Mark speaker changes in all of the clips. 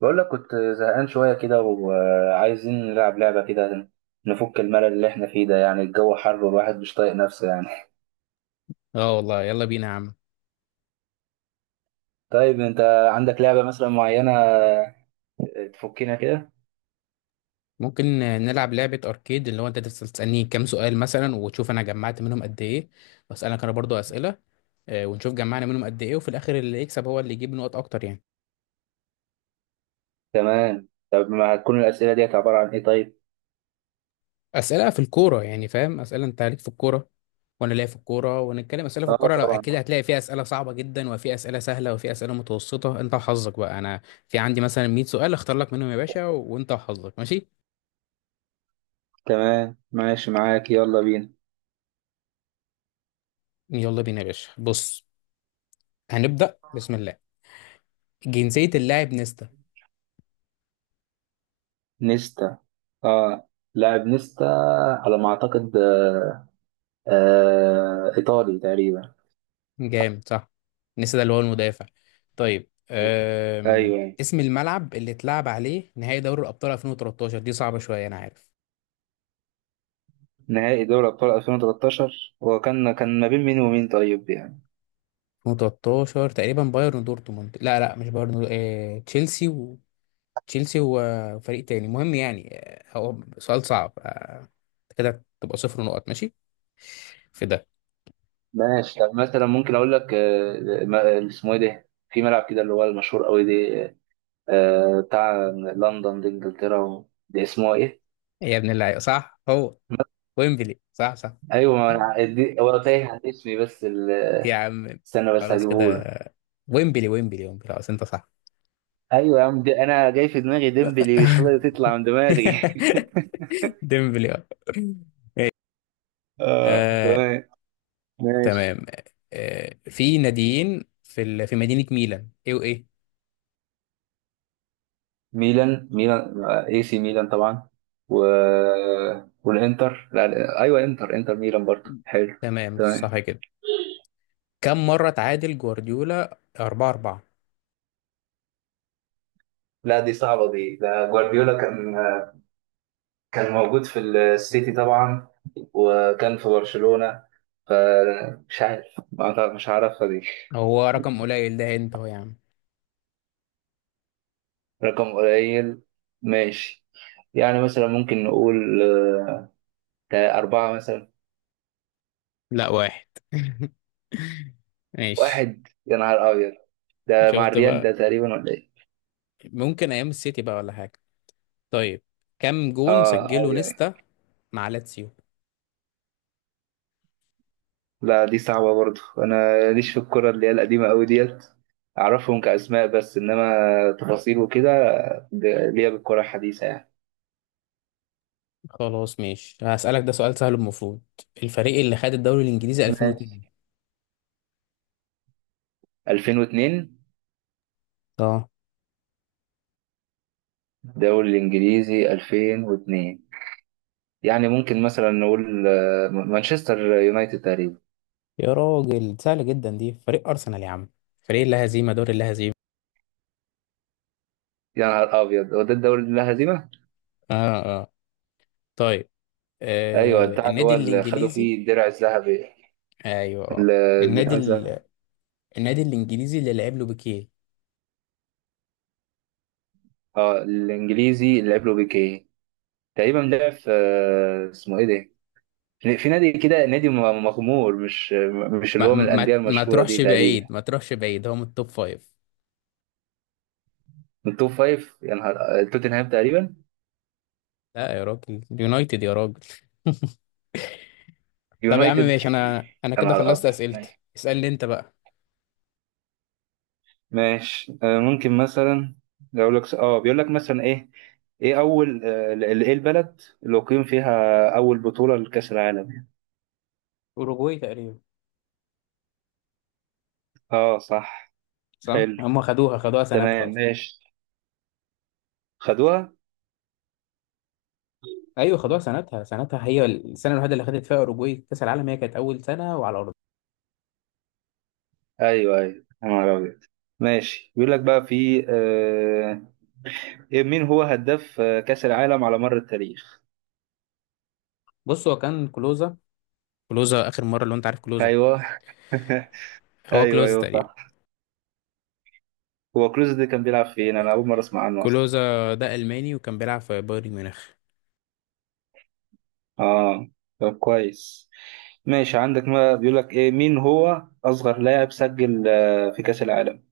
Speaker 1: بقول لك كنت زهقان شوية كده وعايزين نلعب لعبة كده، نفك الملل اللي احنا فيه ده. يعني الجو حر والواحد مش طايق نفسه يعني.
Speaker 2: اه والله يلا بينا يا عم.
Speaker 1: طيب، انت عندك لعبة مثلا معينة تفكنا كده؟
Speaker 2: ممكن نلعب لعبة أركيد، اللي هو أنت تفضل تسألني كام سؤال مثلا وتشوف أنا جمعت منهم قد إيه، وأسألك أنا برضو أسئلة، ونشوف جمعنا منهم قد إيه، وفي الآخر اللي يكسب هو اللي يجيب نقط أكتر يعني.
Speaker 1: تمام، طب ما هتكون الأسئلة ديت عبارة عن ايه طيب؟
Speaker 2: أسئلة في الكورة، يعني فاهم، أسئلة أنت ليك في الكورة وأنا ليا في الكورة، ونتكلم أسئلة في
Speaker 1: اه،
Speaker 2: الكورة. لو
Speaker 1: طبعا.
Speaker 2: أكيد هتلاقي فيها أسئلة صعبة جدا وفي أسئلة سهلة وفي أسئلة متوسطة، أنت وحظك بقى. أنا في عندي مثلا 100 سؤال أختار لك منهم يا باشا، وأنت وحظك. ماشي،
Speaker 1: تمام ماشي معاك، يلا بينا.
Speaker 2: يلا بينا يا باشا. بص، هنبدأ بسم الله. جنسية اللاعب نيستا؟
Speaker 1: نيستا. اه لاعب نيستا، على ما اعتقد، ايطالي تقريبا.
Speaker 2: جامد، صح. نسي ده اللي هو المدافع. طيب،
Speaker 1: ايوه،
Speaker 2: اسم الملعب اللي اتلعب عليه نهائي دوري الأبطال 2013؟ دي صعبة شوية أنا عارف.
Speaker 1: نهائي دوري أبطال 2013، هو كان ما بين مين ومين، طيب يعني؟
Speaker 2: 2013 تقريبا بايرن ودورتموند، لا لا مش بايرن، تشيلسي و... تشيلسي وفريق تاني، المهم يعني، هو سؤال صعب. كده تبقى صفر نقط، ماشي في ده.
Speaker 1: ماشي، طب مثلا ممكن أقول لك، اسمه إيه ده، في ملعب كده اللي هو المشهور قوي ده، بتاع لندن دي إنجلترا، ده اسمه إيه؟
Speaker 2: إيه يا ابن اللعيبة، صح هو ويمبلي، صح صح.
Speaker 1: أيوه، ما أنا هو تايه عن اسمي، بس
Speaker 2: يا عم
Speaker 1: استنى بس
Speaker 2: خلاص
Speaker 1: هجيبه لك.
Speaker 2: كده، ويمبلي ويمبلي ويمبلي، خلاص انت صح.
Speaker 1: أيوه يا عم، دي أنا جاي في دماغي ديمبلي، مش راضي تطلع من دماغي.
Speaker 2: ديمبلي، آه.
Speaker 1: اه،
Speaker 2: آه،
Speaker 1: تمام ماشي.
Speaker 2: تمام. في ناديين في مدينة ميلان، ايه وايه؟
Speaker 1: ميلان، ميلان اي سي ميلان طبعا، و... والانتر، لا لا، ايوه، انتر ميلان برضه حلو.
Speaker 2: تمام،
Speaker 1: تمام.
Speaker 2: صح كده. كم مرة تعادل جوارديولا 4-4؟
Speaker 1: لا، دي صعبة دي، ده جوارديولا كان موجود في السيتي طبعا، وكان في برشلونة، فمش عارف، مش عارفها دي.
Speaker 2: هو رقم قليل ده، انت هو يا عم.
Speaker 1: رقم قليل، ماشي. يعني مثلا ممكن نقول، ده أربعة مثلا.
Speaker 2: لا، واحد. ماشي،
Speaker 1: واحد؟ يا نهار أبيض. ده مع
Speaker 2: شفت
Speaker 1: الريال
Speaker 2: بقى.
Speaker 1: ده تقريبا، ولا إيه؟
Speaker 2: ممكن ايام السيتي بقى ولا حاجة. طيب، كم جون سجله
Speaker 1: أيوه، أيوة.
Speaker 2: نيستا مع لاتسيو؟
Speaker 1: لا، دي صعبة برضو، أنا ليش في الكرة اللي هي القديمة أوي ديت، أعرفهم كأسماء بس، إنما تفاصيل وكده، ليا بالكرة الحديثة يعني.
Speaker 2: خلاص ماشي، هسألك ده سؤال سهل المفروض. الفريق اللي خد الدوري الانجليزي
Speaker 1: ماشي.
Speaker 2: 2002؟
Speaker 1: 2002،
Speaker 2: اه.
Speaker 1: دوري الإنجليزي 2002، يعني ممكن مثلا نقول، مانشستر يونايتد تقريبا.
Speaker 2: يا راجل، سهلة جدا دي، فريق أرسنال يا عم، فريق لا هزيمة، دور لا هزيمة.
Speaker 1: يا نهار أبيض، هو ده الدوري اللي لا هزيمة؟
Speaker 2: اه اه. طيب،
Speaker 1: أيوه، بتاع اللي
Speaker 2: النادي
Speaker 1: هو اللي خدوا
Speaker 2: الإنجليزي.
Speaker 1: فيه الدرع الذهبي،
Speaker 2: أيوه، آه. النادي
Speaker 1: بتاع الذهب.
Speaker 2: ال... النادي الإنجليزي اللي لعب له بيكيه.
Speaker 1: اه، الإنجليزي اللي لعب له بيكيه تقريبا لعب في، اسمه إيه ده؟ في نادي كده، نادي مغمور، مش اللي
Speaker 2: ما...
Speaker 1: هو من الأندية
Speaker 2: ما ما
Speaker 1: المشهورة دي
Speaker 2: تروحش
Speaker 1: تقريبا.
Speaker 2: بعيد، ما تروحش بعيد، هو من التوب فايف.
Speaker 1: من التوب فايف؟ يا نهار، توتنهام تقريبا.
Speaker 2: لا يا راجل، اليونايتد يا راجل. طب يا عم
Speaker 1: يونايتد؟
Speaker 2: ماشي، أنا
Speaker 1: يا
Speaker 2: كده
Speaker 1: نهار
Speaker 2: خلصت
Speaker 1: أبيض،
Speaker 2: أسئلتي،
Speaker 1: ماشي
Speaker 2: اسألني أنت بقى.
Speaker 1: ماشي. ممكن مثلا أقول لك، بيقول لك مثلا ايه ايه اول، ايه البلد اللي اقيم فيها اول بطولة لكأس العالم؟
Speaker 2: أوروجواي تقريبا.
Speaker 1: اه، صح.
Speaker 2: صح،
Speaker 1: حلو،
Speaker 2: هم خدوها، خدوها سنتها
Speaker 1: تمام
Speaker 2: أصلا.
Speaker 1: ماشي، خدوها.
Speaker 2: ايوه، خدوها سنتها، سنتها هي السنه الوحيده اللي خدت فيها اوروجواي كاس العالم، هي كانت اول سنه وعلى ارضها.
Speaker 1: ايوه، ايوه، يا نهار أبيض. ماشي، بيقول لك بقى في، مين هو هداف كأس العالم على مر التاريخ؟
Speaker 2: بص، هو كان كلوزا. كلوزا اخر مره، لو انت عارف كلوزا.
Speaker 1: ايوه.
Speaker 2: هو
Speaker 1: ايوه،
Speaker 2: كلوزا
Speaker 1: ايوه،
Speaker 2: تقريبا.
Speaker 1: صح. هو كروز ده كان بيلعب فين؟ انا اول مره اسمع عنه اصلا.
Speaker 2: كلوزا ده الماني وكان بيلعب في بايرن ميونخ.
Speaker 1: اه، طب كويس، ماشي. عندك، ما بيقول لك ايه، مين هو اصغر لاعب سجل في كأس العالم؟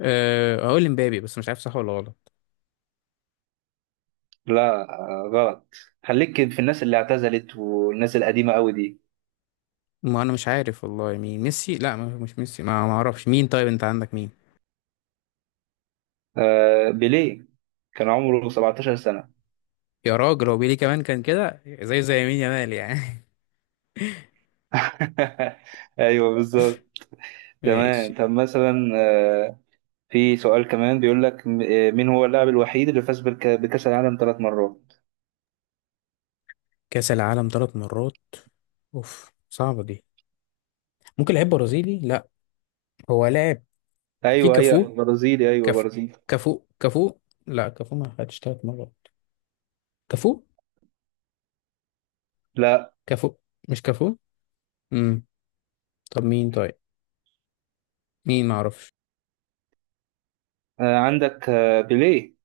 Speaker 2: أه، هقول مبابي بس مش عارف صح ولا غلط.
Speaker 1: لا، غلط. خليك في الناس اللي اعتزلت والناس القديمه قوي دي.
Speaker 2: ما انا مش عارف والله مين، ميسي، لا مش ميسي، ما اعرفش مين، طيب انت عندك مين؟
Speaker 1: بيليه، كان عمره 17 سنه.
Speaker 2: يا راجل، هو بيلي كمان كان كده زي يمين يامال يعني.
Speaker 1: ايوه بالظبط. تمام،
Speaker 2: ماشي.
Speaker 1: طب مثلا، في سؤال كمان بيقول لك، مين هو اللاعب الوحيد اللي فاز بكأس العالم 3 مرات؟
Speaker 2: كاس العالم ثلاث مرات، اوف صعبه دي. ممكن لعيب برازيلي، لا هو لاعب. في
Speaker 1: ايوه، هي
Speaker 2: كافو،
Speaker 1: برازيلي، ايوه
Speaker 2: كافو،
Speaker 1: برازيلي.
Speaker 2: كافو كافو. لا كافو ما خدش ثلاث مرات. كافو،
Speaker 1: لا،
Speaker 2: كافو، مش كافو. امم طب مين طيب، مين معرفش.
Speaker 1: عندك، بيليه.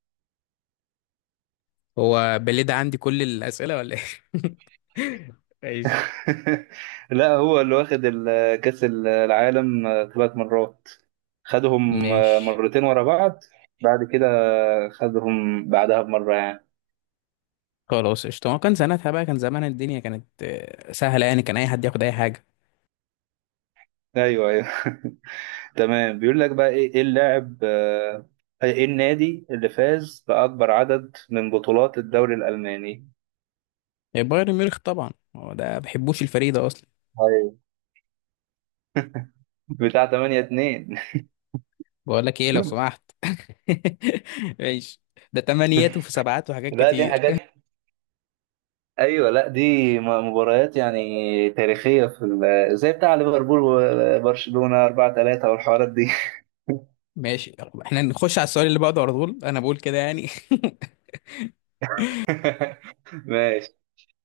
Speaker 2: هو بليد عندي كل الأسئلة ولا ايه؟ ماشي
Speaker 1: لا، هو اللي واخد كأس العالم 3 مرات، خدهم
Speaker 2: ماشي.
Speaker 1: مرتين ورا بعض، بعد كده خدهم بعدها بمرة يعني.
Speaker 2: خلاص قشطة، ما كان سنتها بقى كان زمان، الدنيا كانت سهلة يعني، كان أي حد ياخد أي حاجة.
Speaker 1: ايوه، ايوه. تمام، بيقول لك بقى ايه، إيه اللاعب آه، ايه النادي اللي فاز بأكبر عدد من بطولات الدوري الألماني
Speaker 2: بايرن ميونخ طبعا، هو ده ما بحبوش الفريق ده أصلا.
Speaker 1: بتاع 8-2؟
Speaker 2: بقول لك إيه لو سمحت. ماشي، ده تمانيات وفي سبعات وحاجات
Speaker 1: لا، دي
Speaker 2: كتير.
Speaker 1: حاجات، ايوه، لا دي مباريات يعني تاريخيه، في زي بتاع ليفربول وبرشلونه 4-3 والحوارات دي.
Speaker 2: ماشي، احنا نخش على السؤال اللي بعده على طول، أنا بقول كده يعني.
Speaker 1: ماشي،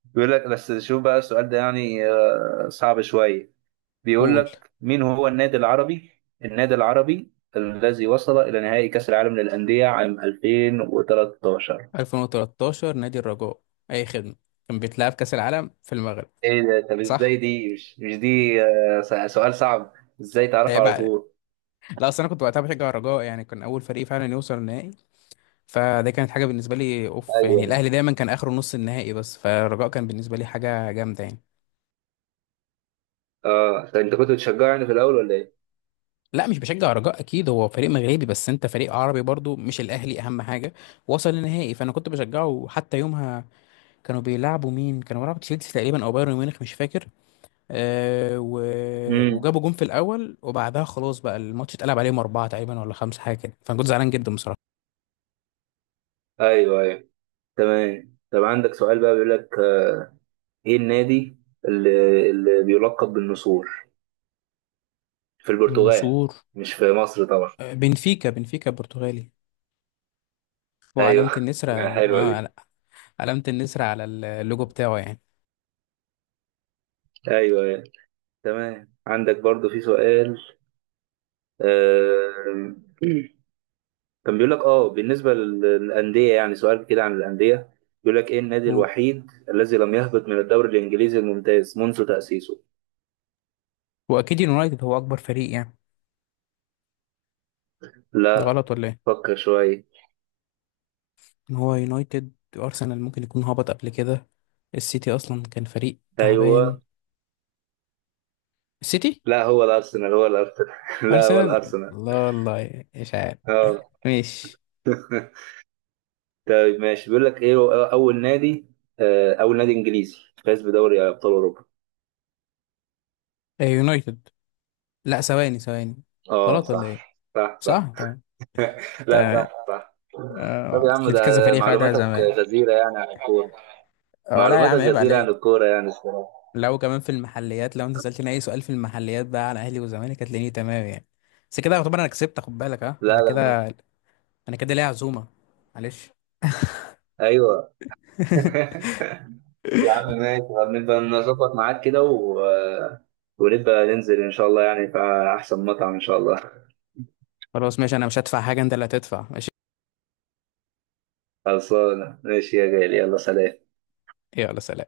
Speaker 1: بيقول لك بس شوف بقى السؤال ده، يعني صعب شويه. بيقول
Speaker 2: قول.
Speaker 1: لك مين هو النادي العربي، النادي العربي الذي وصل الى نهائي كاس العالم للانديه عام 2013؟
Speaker 2: 2013، نادي الرجاء، أي خدمة. كان بيتلعب كأس العالم في المغرب،
Speaker 1: ايه ده، طب ازاي،
Speaker 2: صح؟
Speaker 1: دي مش دي، سؤال صعب، ازاي تعرفه
Speaker 2: عيب
Speaker 1: على
Speaker 2: عليك.
Speaker 1: طول؟
Speaker 2: لا، اصل انا كنت وقتها بشجع الرجاء، يعني كان اول فريق فعلا يوصل النهائي، فده كانت حاجه بالنسبه لي اوف يعني.
Speaker 1: أيوة.
Speaker 2: الاهلي دايما كان اخره نص النهائي، بس فالرجاء كان بالنسبه لي حاجه جامده يعني.
Speaker 1: اه، طب انت كنت بتشجعني في الاول ولا ايه؟
Speaker 2: لا مش بشجع الرجاء، اكيد هو فريق مغربي، بس انت فريق عربي برضو، مش الاهلي اهم حاجه، وصل النهائي فانا كنت بشجعه حتى يومها. كانوا بيلعبوا مين؟ كانوا بيلعبوا تشيلسي تقريبا او بايرن ميونخ، مش فاكر. آه و...
Speaker 1: امم
Speaker 2: وجابوا جون في الاول، وبعدها خلاص بقى الماتش اتقلب عليهم، اربعه تقريبا ولا خمسه، حاجه كده، فانا كنت زعلان جدا بصراحه.
Speaker 1: ايوه، ايوه. تمام، طب عندك سؤال بقى، بيقول لك، ايه النادي اللي بيلقب بالنسور في البرتغال،
Speaker 2: النشور،
Speaker 1: مش في مصر طبعا.
Speaker 2: بنفيكا. بنفيكا برتغالي، هو علامة
Speaker 1: ايوه.
Speaker 2: النسر
Speaker 1: حلوه دي،
Speaker 2: علامة النسر على اللوجو بتاعه يعني.
Speaker 1: ايوه، أيوة. تمام، عندك برضو في سؤال، آه... كان بيقول لك، بالنسبه للانديه يعني، سؤال كده عن الانديه. بيقول لك ايه النادي
Speaker 2: و...
Speaker 1: الوحيد الذي لم يهبط من الدوري الانجليزي الممتاز منذ تاسيسه؟
Speaker 2: واكيد اليونايتد هو اكبر فريق يعني. ده
Speaker 1: لا،
Speaker 2: غلط ولا ايه؟
Speaker 1: فكر شويه.
Speaker 2: ان هو يونايتد، ارسنال ممكن يكون هبط قبل كده، السيتي اصلا كان فريق تعبان،
Speaker 1: ايوه،
Speaker 2: السيتي،
Speaker 1: لا، هو الارسنال، هو الارسنال. لا هو
Speaker 2: ارسنال.
Speaker 1: الارسنال.
Speaker 2: لا والله مش عارف.
Speaker 1: اه.
Speaker 2: ماشي.
Speaker 1: طيب ماشي، بيقول لك ايه هو اول نادي، اول نادي انجليزي فاز بدوري ابطال اوروبا؟
Speaker 2: يونايتد، لا ثواني ثواني.
Speaker 1: اه،
Speaker 2: غلط ولا ايه؟
Speaker 1: صح صح صح.
Speaker 2: صح تمام.
Speaker 1: لا،
Speaker 2: تمام.
Speaker 1: صح صح. طب يا عم،
Speaker 2: أصل في كذا
Speaker 1: ده
Speaker 2: فريق خدها
Speaker 1: معلوماتك
Speaker 2: زمان.
Speaker 1: غزيرة يعني عن الكورة،
Speaker 2: آه، ولا يا
Speaker 1: معلوماتك
Speaker 2: عم عيب
Speaker 1: غزيرة عن
Speaker 2: عليك.
Speaker 1: الكورة يعني الصراحة.
Speaker 2: لو كمان في المحليات، لو انت سألتني اي سؤال في المحليات بقى على اهلي وزمالك، هتلاقيني تمام يعني. بس كده يعتبر انا كسبت، خد بالك، ها
Speaker 1: لا
Speaker 2: انا
Speaker 1: لا ما.
Speaker 2: كده، انا كده ليا عزومة، معلش.
Speaker 1: ايوه. يا عم ماشي، طب نبقى نظبط معاك كده، و... آه، ونبقى ننزل ان شاء الله يعني في احسن مطعم ان شاء الله.
Speaker 2: خلاص ماشي، انا مش هدفع حاجة، انت اللي هتدفع. ماشي،
Speaker 1: خلصانة، ماشي يا غالي، يلا سلام.
Speaker 2: يلا سلام.